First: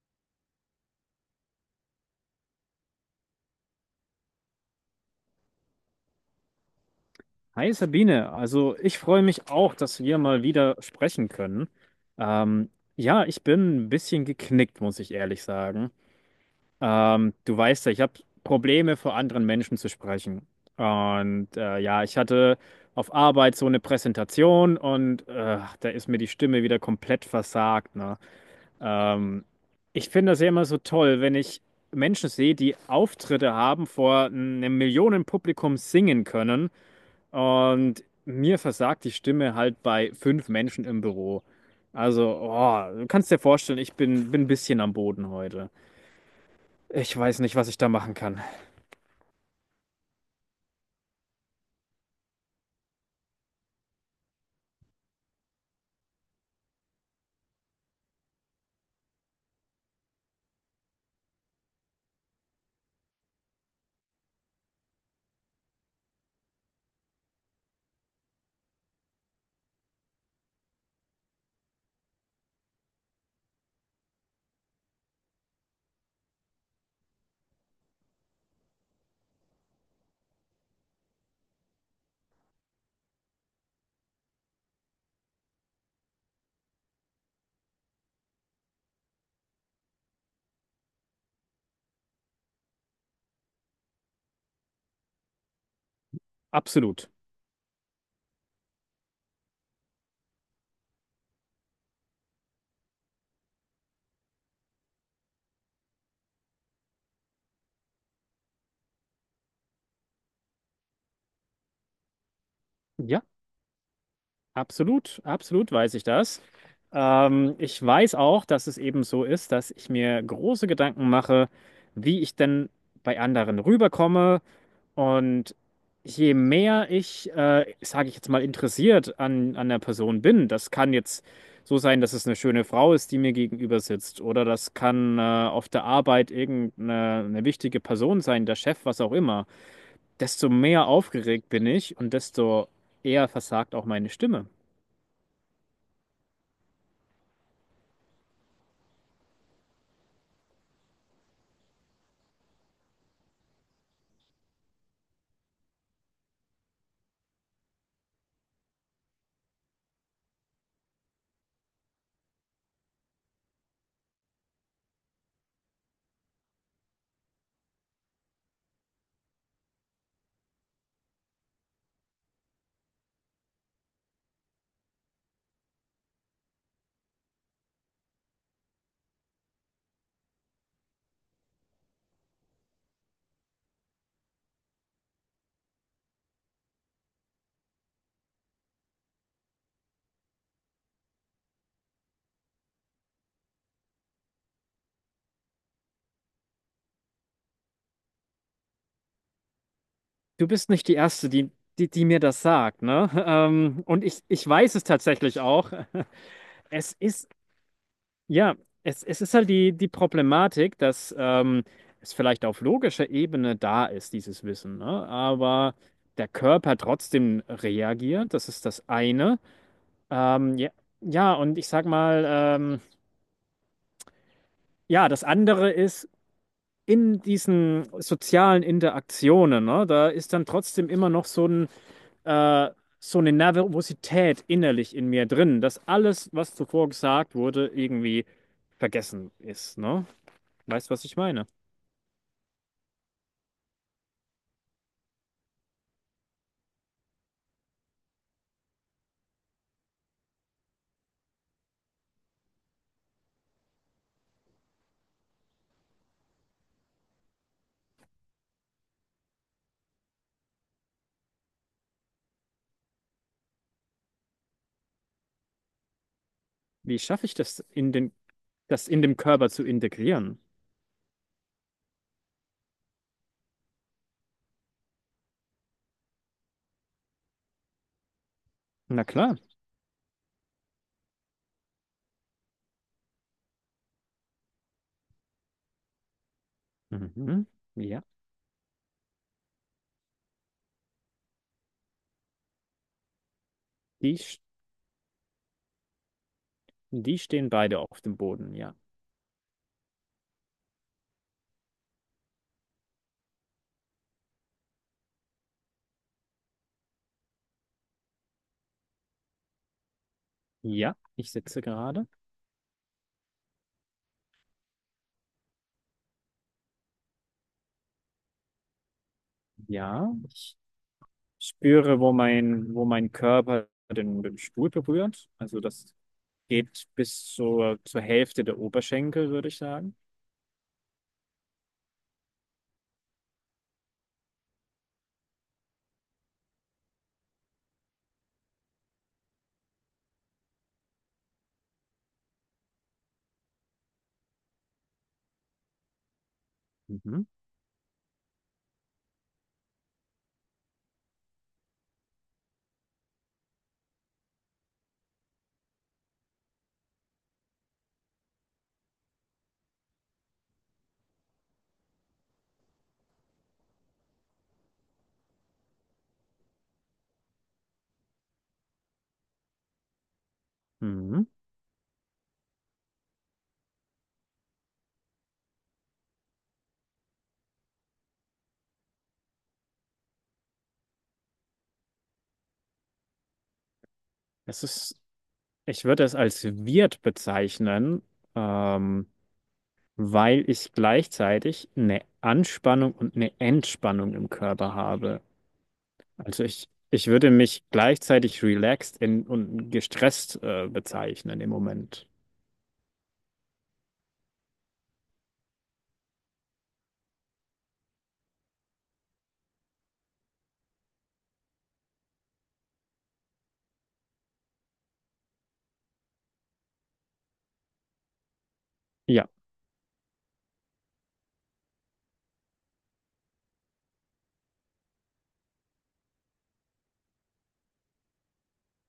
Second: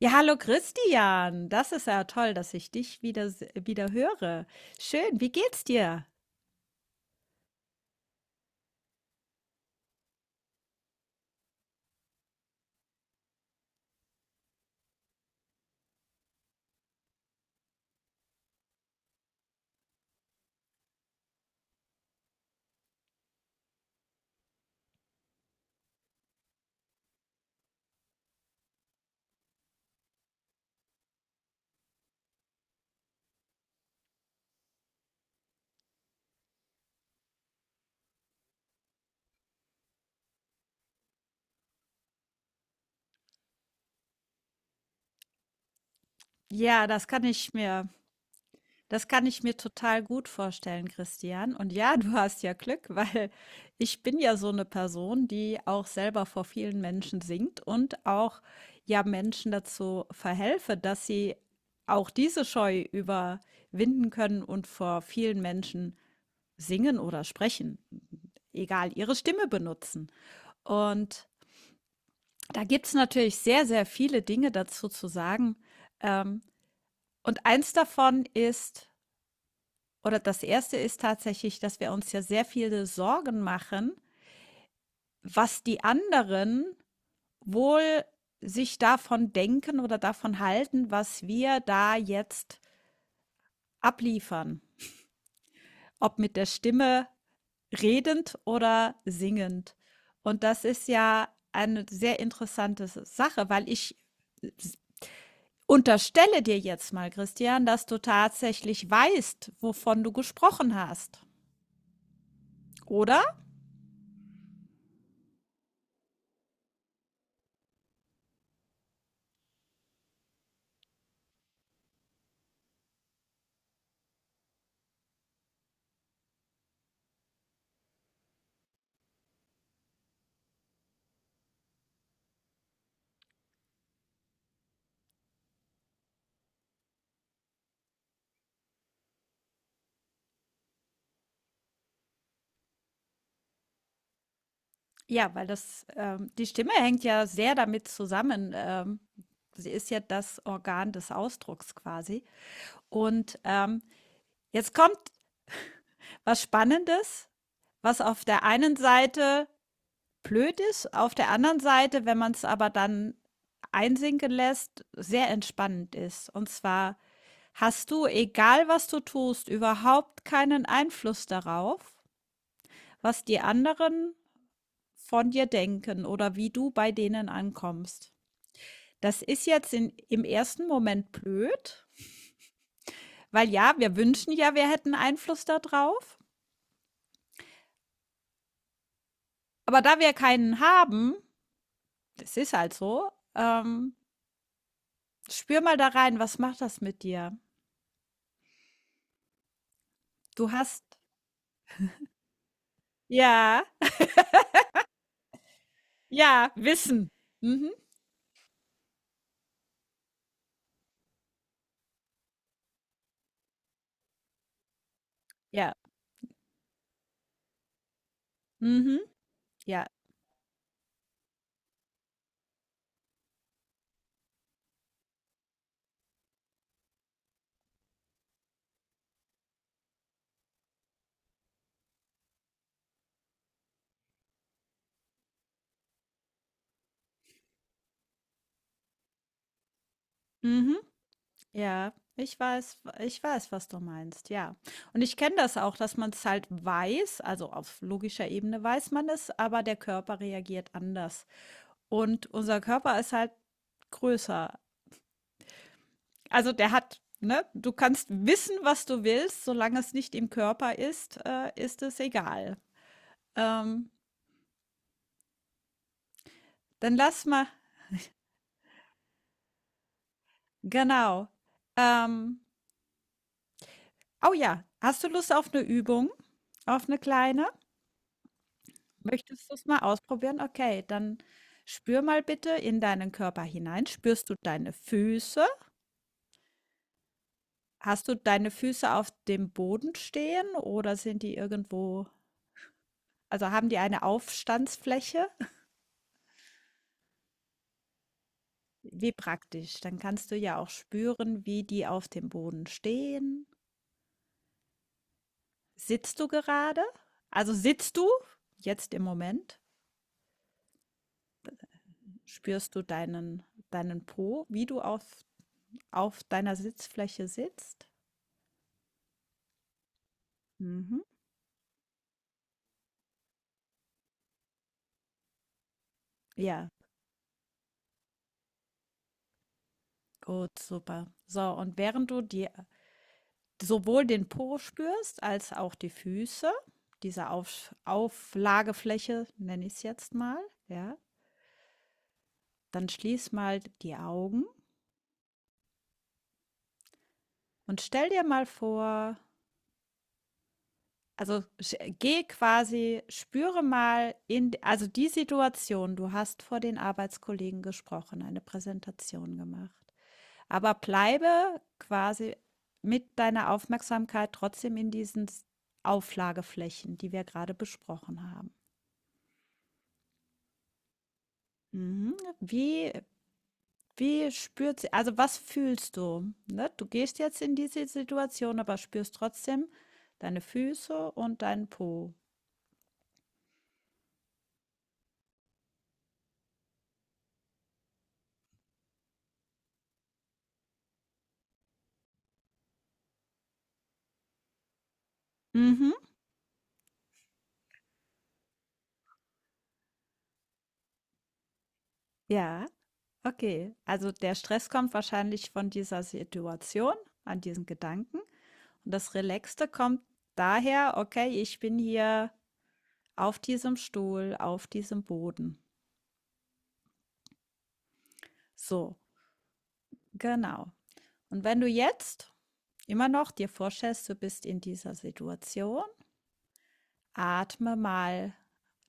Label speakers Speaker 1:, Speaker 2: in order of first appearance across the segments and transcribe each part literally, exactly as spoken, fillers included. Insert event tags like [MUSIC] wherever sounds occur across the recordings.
Speaker 1: Ja, hallo Christian. Das ist ja toll, dass ich dich wieder, se- wieder höre. Schön, wie geht's dir?
Speaker 2: Hi Sabine, also ich freue mich auch, dass wir mal wieder sprechen können. Ähm, ja, ich bin ein bisschen geknickt, muss ich ehrlich sagen. Ähm, du weißt ja, ich habe Probleme, vor anderen Menschen zu sprechen. Und äh, ja, ich hatte auf Arbeit so eine Präsentation und äh, da ist mir die Stimme wieder komplett versagt, ne? Ähm, Ich finde das ja immer so toll, wenn ich Menschen sehe, die Auftritte haben, vor einem Millionenpublikum singen können. Und mir versagt die Stimme halt bei fünf Menschen im Büro. Also, oh, du kannst dir vorstellen, ich bin, bin ein bisschen am Boden heute.
Speaker 1: Ja, das
Speaker 2: Ich
Speaker 1: kann
Speaker 2: weiß
Speaker 1: ich
Speaker 2: nicht, was ich
Speaker 1: mir,
Speaker 2: da machen kann.
Speaker 1: das kann ich mir total gut vorstellen, Christian. Und ja, [LAUGHS] du hast ja Glück, weil ich bin ja so eine Person, die auch selber vor vielen Menschen singt und auch ja Menschen dazu verhelfe, dass sie auch diese Scheu überwinden können und vor vielen Menschen singen oder sprechen, egal ihre Stimme benutzen. Und da gibt's natürlich sehr, sehr viele Dinge dazu zu sagen. Ähm, und eins davon ist oder das erste ist tatsächlich, dass wir uns ja sehr viele Sorgen machen, was die anderen wohl sich davon denken oder davon halten, was wir da jetzt abliefern, ob mit der Stimme
Speaker 2: Absolut.
Speaker 1: redend oder singend. Und das ist ja eine sehr interessante Sache, weil ich unterstelle dir jetzt mal, Christian, dass du tatsächlich weißt, wovon du gesprochen hast. Oder?
Speaker 2: Ja, absolut, absolut weiß ich das. Ähm, ich weiß auch, dass es eben so ist, dass ich mir große Gedanken mache, wie ich denn bei anderen rüberkomme. Und je mehr ich, äh, sage ich jetzt mal, interessiert an, an der Person bin, das kann jetzt so sein, dass es eine schöne Frau ist, die mir gegenüber sitzt, oder das kann äh, auf der Arbeit irgendeine eine wichtige Person sein, der Chef, was auch immer, desto mehr aufgeregt bin ich und desto eher versagt auch meine Stimme.
Speaker 1: Ja, weil das, ähm, die Stimme hängt ja sehr damit zusammen. Ähm, sie ist ja das Organ des Ausdrucks quasi. Und ähm, jetzt kommt was Spannendes, was auf der einen Seite blöd ist, auf der anderen Seite, wenn man es aber dann einsinken lässt, sehr entspannend ist. Und zwar hast du, egal was du tust, überhaupt keinen Einfluss darauf, was die anderen von dir denken oder wie du bei denen ankommst? Das ist jetzt in, im ersten Moment blöd, weil ja, wir wünschen ja, wir hätten Einfluss darauf. Aber da wir keinen haben, das ist halt so. Ähm, spür mal da rein, was macht das mit dir?
Speaker 2: Du
Speaker 1: Du
Speaker 2: bist nicht die
Speaker 1: hast,
Speaker 2: Erste, die, die, die mir das sagt, ne? [LAUGHS]
Speaker 1: ja,
Speaker 2: Ähm, und ich, ich weiß es tatsächlich auch. [LAUGHS]
Speaker 1: ja,
Speaker 2: Es
Speaker 1: Wissen.
Speaker 2: ist,
Speaker 1: Mhm,
Speaker 2: ja, es, es ist halt die, die Problematik, dass ähm, es vielleicht auf logischer Ebene da ist, dieses Wissen, ne?
Speaker 1: ja,
Speaker 2: Aber der Körper trotzdem reagiert, das ist das
Speaker 1: mhm,
Speaker 2: eine.
Speaker 1: ja,
Speaker 2: Ähm, ja, ja, und ich sag mal, ähm, ja, das andere ist in diesen sozialen Interaktionen, ne? Da ist dann trotzdem immer noch so ein, äh, so eine Nervosität innerlich in mir drin, dass alles, was zuvor gesagt wurde, irgendwie vergessen ist, ne?
Speaker 1: mhm.
Speaker 2: Weißt du, was ich meine?
Speaker 1: Ja, ich weiß ich weiß, was du meinst, ja. Und ich kenne das auch, dass man es halt weiß, also auf logischer Ebene weiß man es, aber der Körper reagiert anders. Und unser Körper ist halt größer. Also, der hat ne, du kannst wissen, was du willst, solange es nicht im Körper ist, äh, ist es egal. Ähm, Dann
Speaker 2: Wie
Speaker 1: lass
Speaker 2: schaffe ich
Speaker 1: mal.
Speaker 2: das in den, das in dem Körper zu integrieren?
Speaker 1: Genau. Ähm, oh ja, hast du Lust auf eine Übung? Auf eine kleine?
Speaker 2: Na klar.
Speaker 1: Möchtest du es mal ausprobieren? Okay, dann spür mal bitte in deinen Körper hinein. Spürst du deine Füße?
Speaker 2: Mhm. Ja.
Speaker 1: Hast du deine Füße auf dem Boden stehen oder sind die irgendwo, also haben die eine
Speaker 2: Die, sch-
Speaker 1: Aufstandsfläche?
Speaker 2: Die stehen beide auf dem Boden, ja.
Speaker 1: Wie praktisch. Dann kannst du ja auch spüren, wie die auf dem Boden stehen. Sitzt du gerade? Also sitzt du jetzt im Moment?
Speaker 2: Ja, ich sitze gerade.
Speaker 1: Spürst du deinen deinen Po, wie du auf auf deiner Sitzfläche sitzt?
Speaker 2: Ja, ich
Speaker 1: Mhm.
Speaker 2: spüre, wo mein, wo mein Körper den, den Stuhl berührt. Also das
Speaker 1: Ja.
Speaker 2: geht bis zur, zur Hälfte der Oberschenkel, würde ich sagen.
Speaker 1: Gut, super. So, und während du die sowohl den Po spürst als auch die Füße, diese Auf Auflagefläche nenne ich es jetzt mal, ja, dann schließ mal die Augen
Speaker 2: Mhm.
Speaker 1: und stell dir mal vor, also sch- geh quasi, spüre mal in, also die Situation, du hast vor den Arbeitskollegen gesprochen, eine Präsentation gemacht. Aber bleibe quasi mit deiner Aufmerksamkeit trotzdem in diesen S Auflageflächen, die wir gerade besprochen haben.
Speaker 2: Mhm.
Speaker 1: Mhm. Wie wie spürt sie also, was fühlst du, ne? Du gehst jetzt in diese Situation, aber spürst trotzdem deine Füße und deinen Po.
Speaker 2: Es ist, ich würde es als Wirt bezeichnen, ähm, weil ich gleichzeitig eine Anspannung und eine Entspannung im Körper habe.
Speaker 1: Mhm.
Speaker 2: Also ich, ich würde mich gleichzeitig relaxed in, und gestresst äh, bezeichnen im Moment.
Speaker 1: Ja, okay. Also, der Stress kommt wahrscheinlich von dieser Situation, an diesen Gedanken, und das Relaxte kommt daher: „Okay, ich bin hier auf diesem Stuhl, auf diesem Boden.“ So,
Speaker 2: Ja,
Speaker 1: genau. Und wenn du jetzt immer noch dir vorstellst, du bist in dieser Situation, atme mal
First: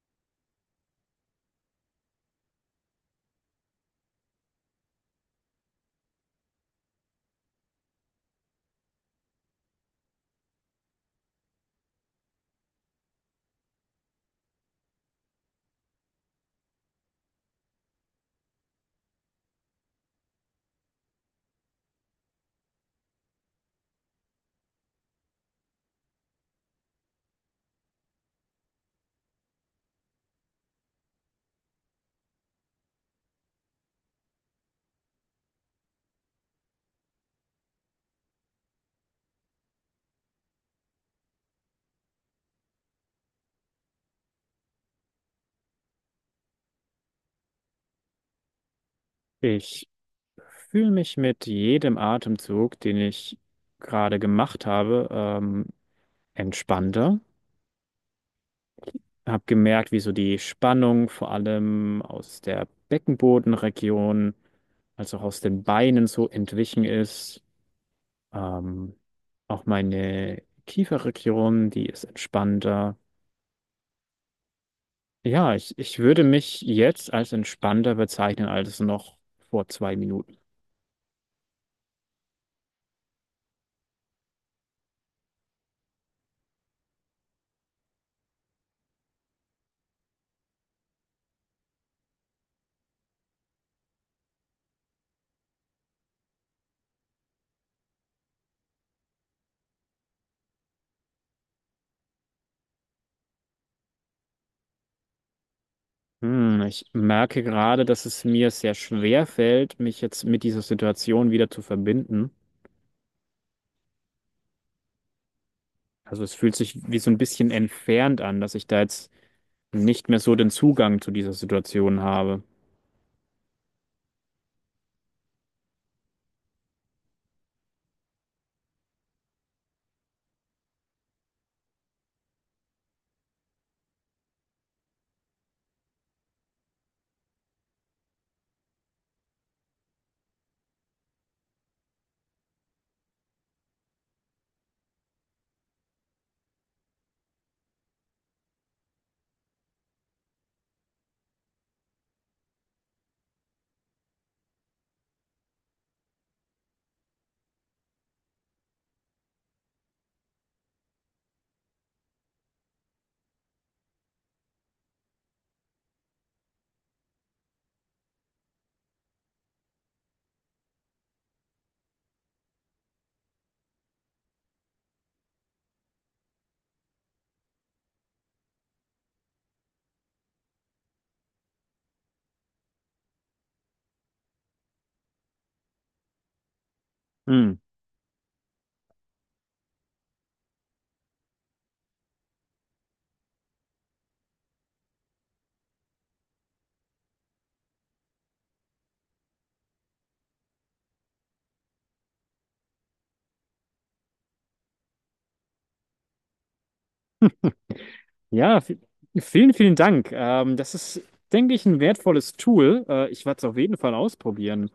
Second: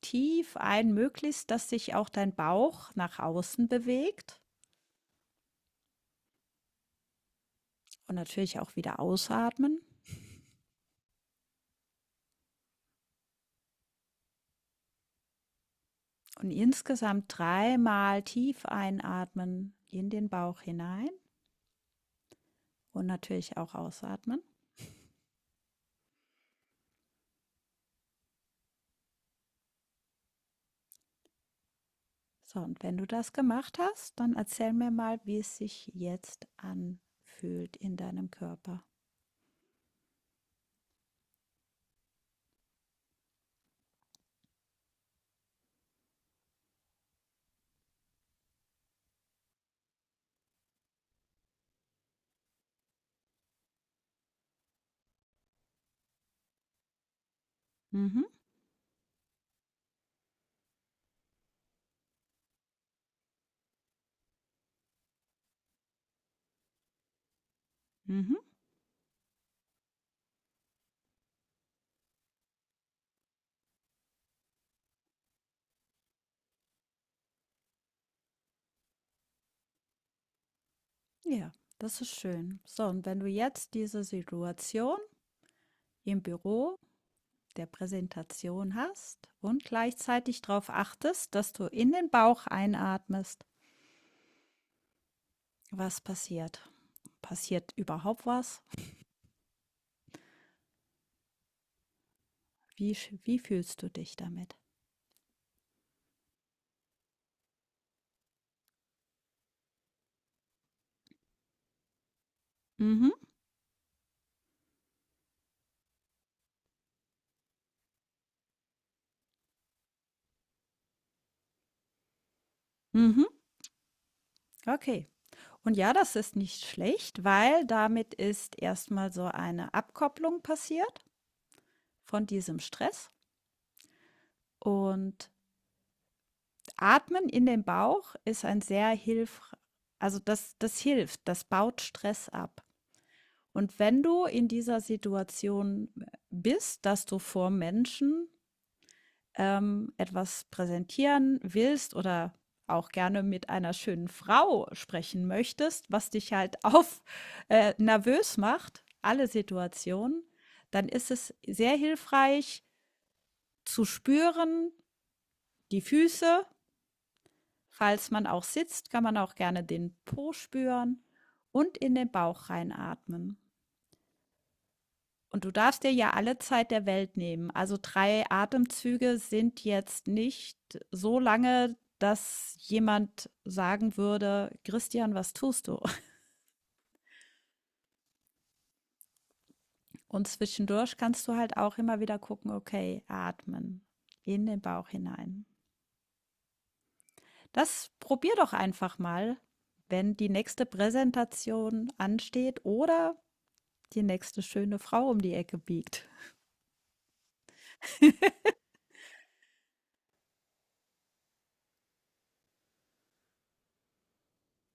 Speaker 1: tief ein, möglichst, dass sich auch dein Bauch nach außen bewegt und natürlich auch wieder ausatmen. Und insgesamt dreimal tief einatmen in den Bauch hinein und natürlich auch ausatmen. So, und wenn du das gemacht hast, dann erzähl mir mal, wie es sich jetzt anfühlt in deinem Körper.
Speaker 2: ich fühle mich mit jedem Atemzug, den ich gerade gemacht habe, ähm, entspannter.
Speaker 1: Mhm,
Speaker 2: Habe gemerkt, wie so die Spannung vor allem aus der Beckenbodenregion, als auch aus den Beinen so entwichen ist.
Speaker 1: mhm.
Speaker 2: Ähm, Auch meine Kieferregion, die ist entspannter. Ja, ich, ich würde mich jetzt als entspannter bezeichnen als noch vor zwei Minuten.
Speaker 1: Ja, das ist schön. So, und wenn du jetzt diese Situation im Büro der Präsentation hast und gleichzeitig darauf achtest, dass du in den Bauch einatmest, was passiert? Passiert überhaupt was? Wie, wie fühlst du dich damit?
Speaker 2: Hm, ich merke gerade, dass es mir sehr schwer fällt, mich jetzt mit dieser Situation wieder zu verbinden.
Speaker 1: Mhm,
Speaker 2: Also es fühlt sich wie so ein bisschen entfernt an, dass ich da jetzt nicht mehr so den Zugang zu dieser Situation habe.
Speaker 1: mhm. Okay. Und ja, das ist nicht schlecht, weil damit ist erstmal so eine Abkopplung passiert von diesem Stress. Und Atmen in den Bauch ist ein sehr hilf, also das, das hilft, das baut Stress ab. Und wenn du in dieser Situation bist, dass du vor Menschen ähm, etwas präsentieren willst oder auch gerne mit einer schönen Frau sprechen möchtest, was dich halt [LAUGHS] auf äh, nervös macht, alle Situationen, dann ist es sehr hilfreich zu spüren, die Füße, falls man auch sitzt, kann man auch gerne den Po spüren und in den Bauch reinatmen. Und du darfst dir ja alle Zeit der Welt nehmen. Also drei Atemzüge sind jetzt nicht so lange, dass jemand sagen würde: „Christian, was tust du?“
Speaker 2: Hm.
Speaker 1: Und zwischendurch kannst du halt auch immer wieder gucken: „Okay, atmen in den Bauch hinein.“ Das probier doch einfach mal, wenn die nächste Präsentation ansteht oder die nächste schöne Frau um die Ecke biegt.
Speaker 2: Ja, vi- vielen, vielen Dank. Ähm, das ist, denke ich, ein wertvolles Tool. Äh, ich werde es auf jeden Fall ausprobieren.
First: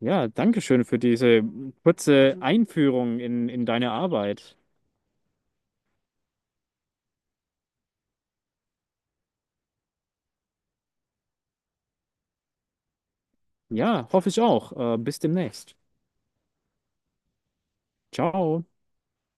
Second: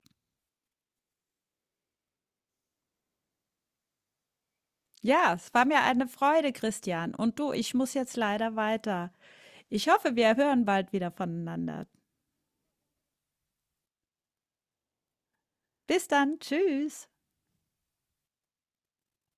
Speaker 2: Ja, danke schön für diese kurze Einführung in, in deine Arbeit.
Speaker 1: Ja, es war mir eine Freude, Christian. Und du, ich muss jetzt leider weiter. Ich hoffe, wir hören bald wieder voneinander.
Speaker 2: Ja, hoffe ich auch. Äh, bis demnächst.
Speaker 1: Bis dann, tschüss.
Speaker 2: Ciao.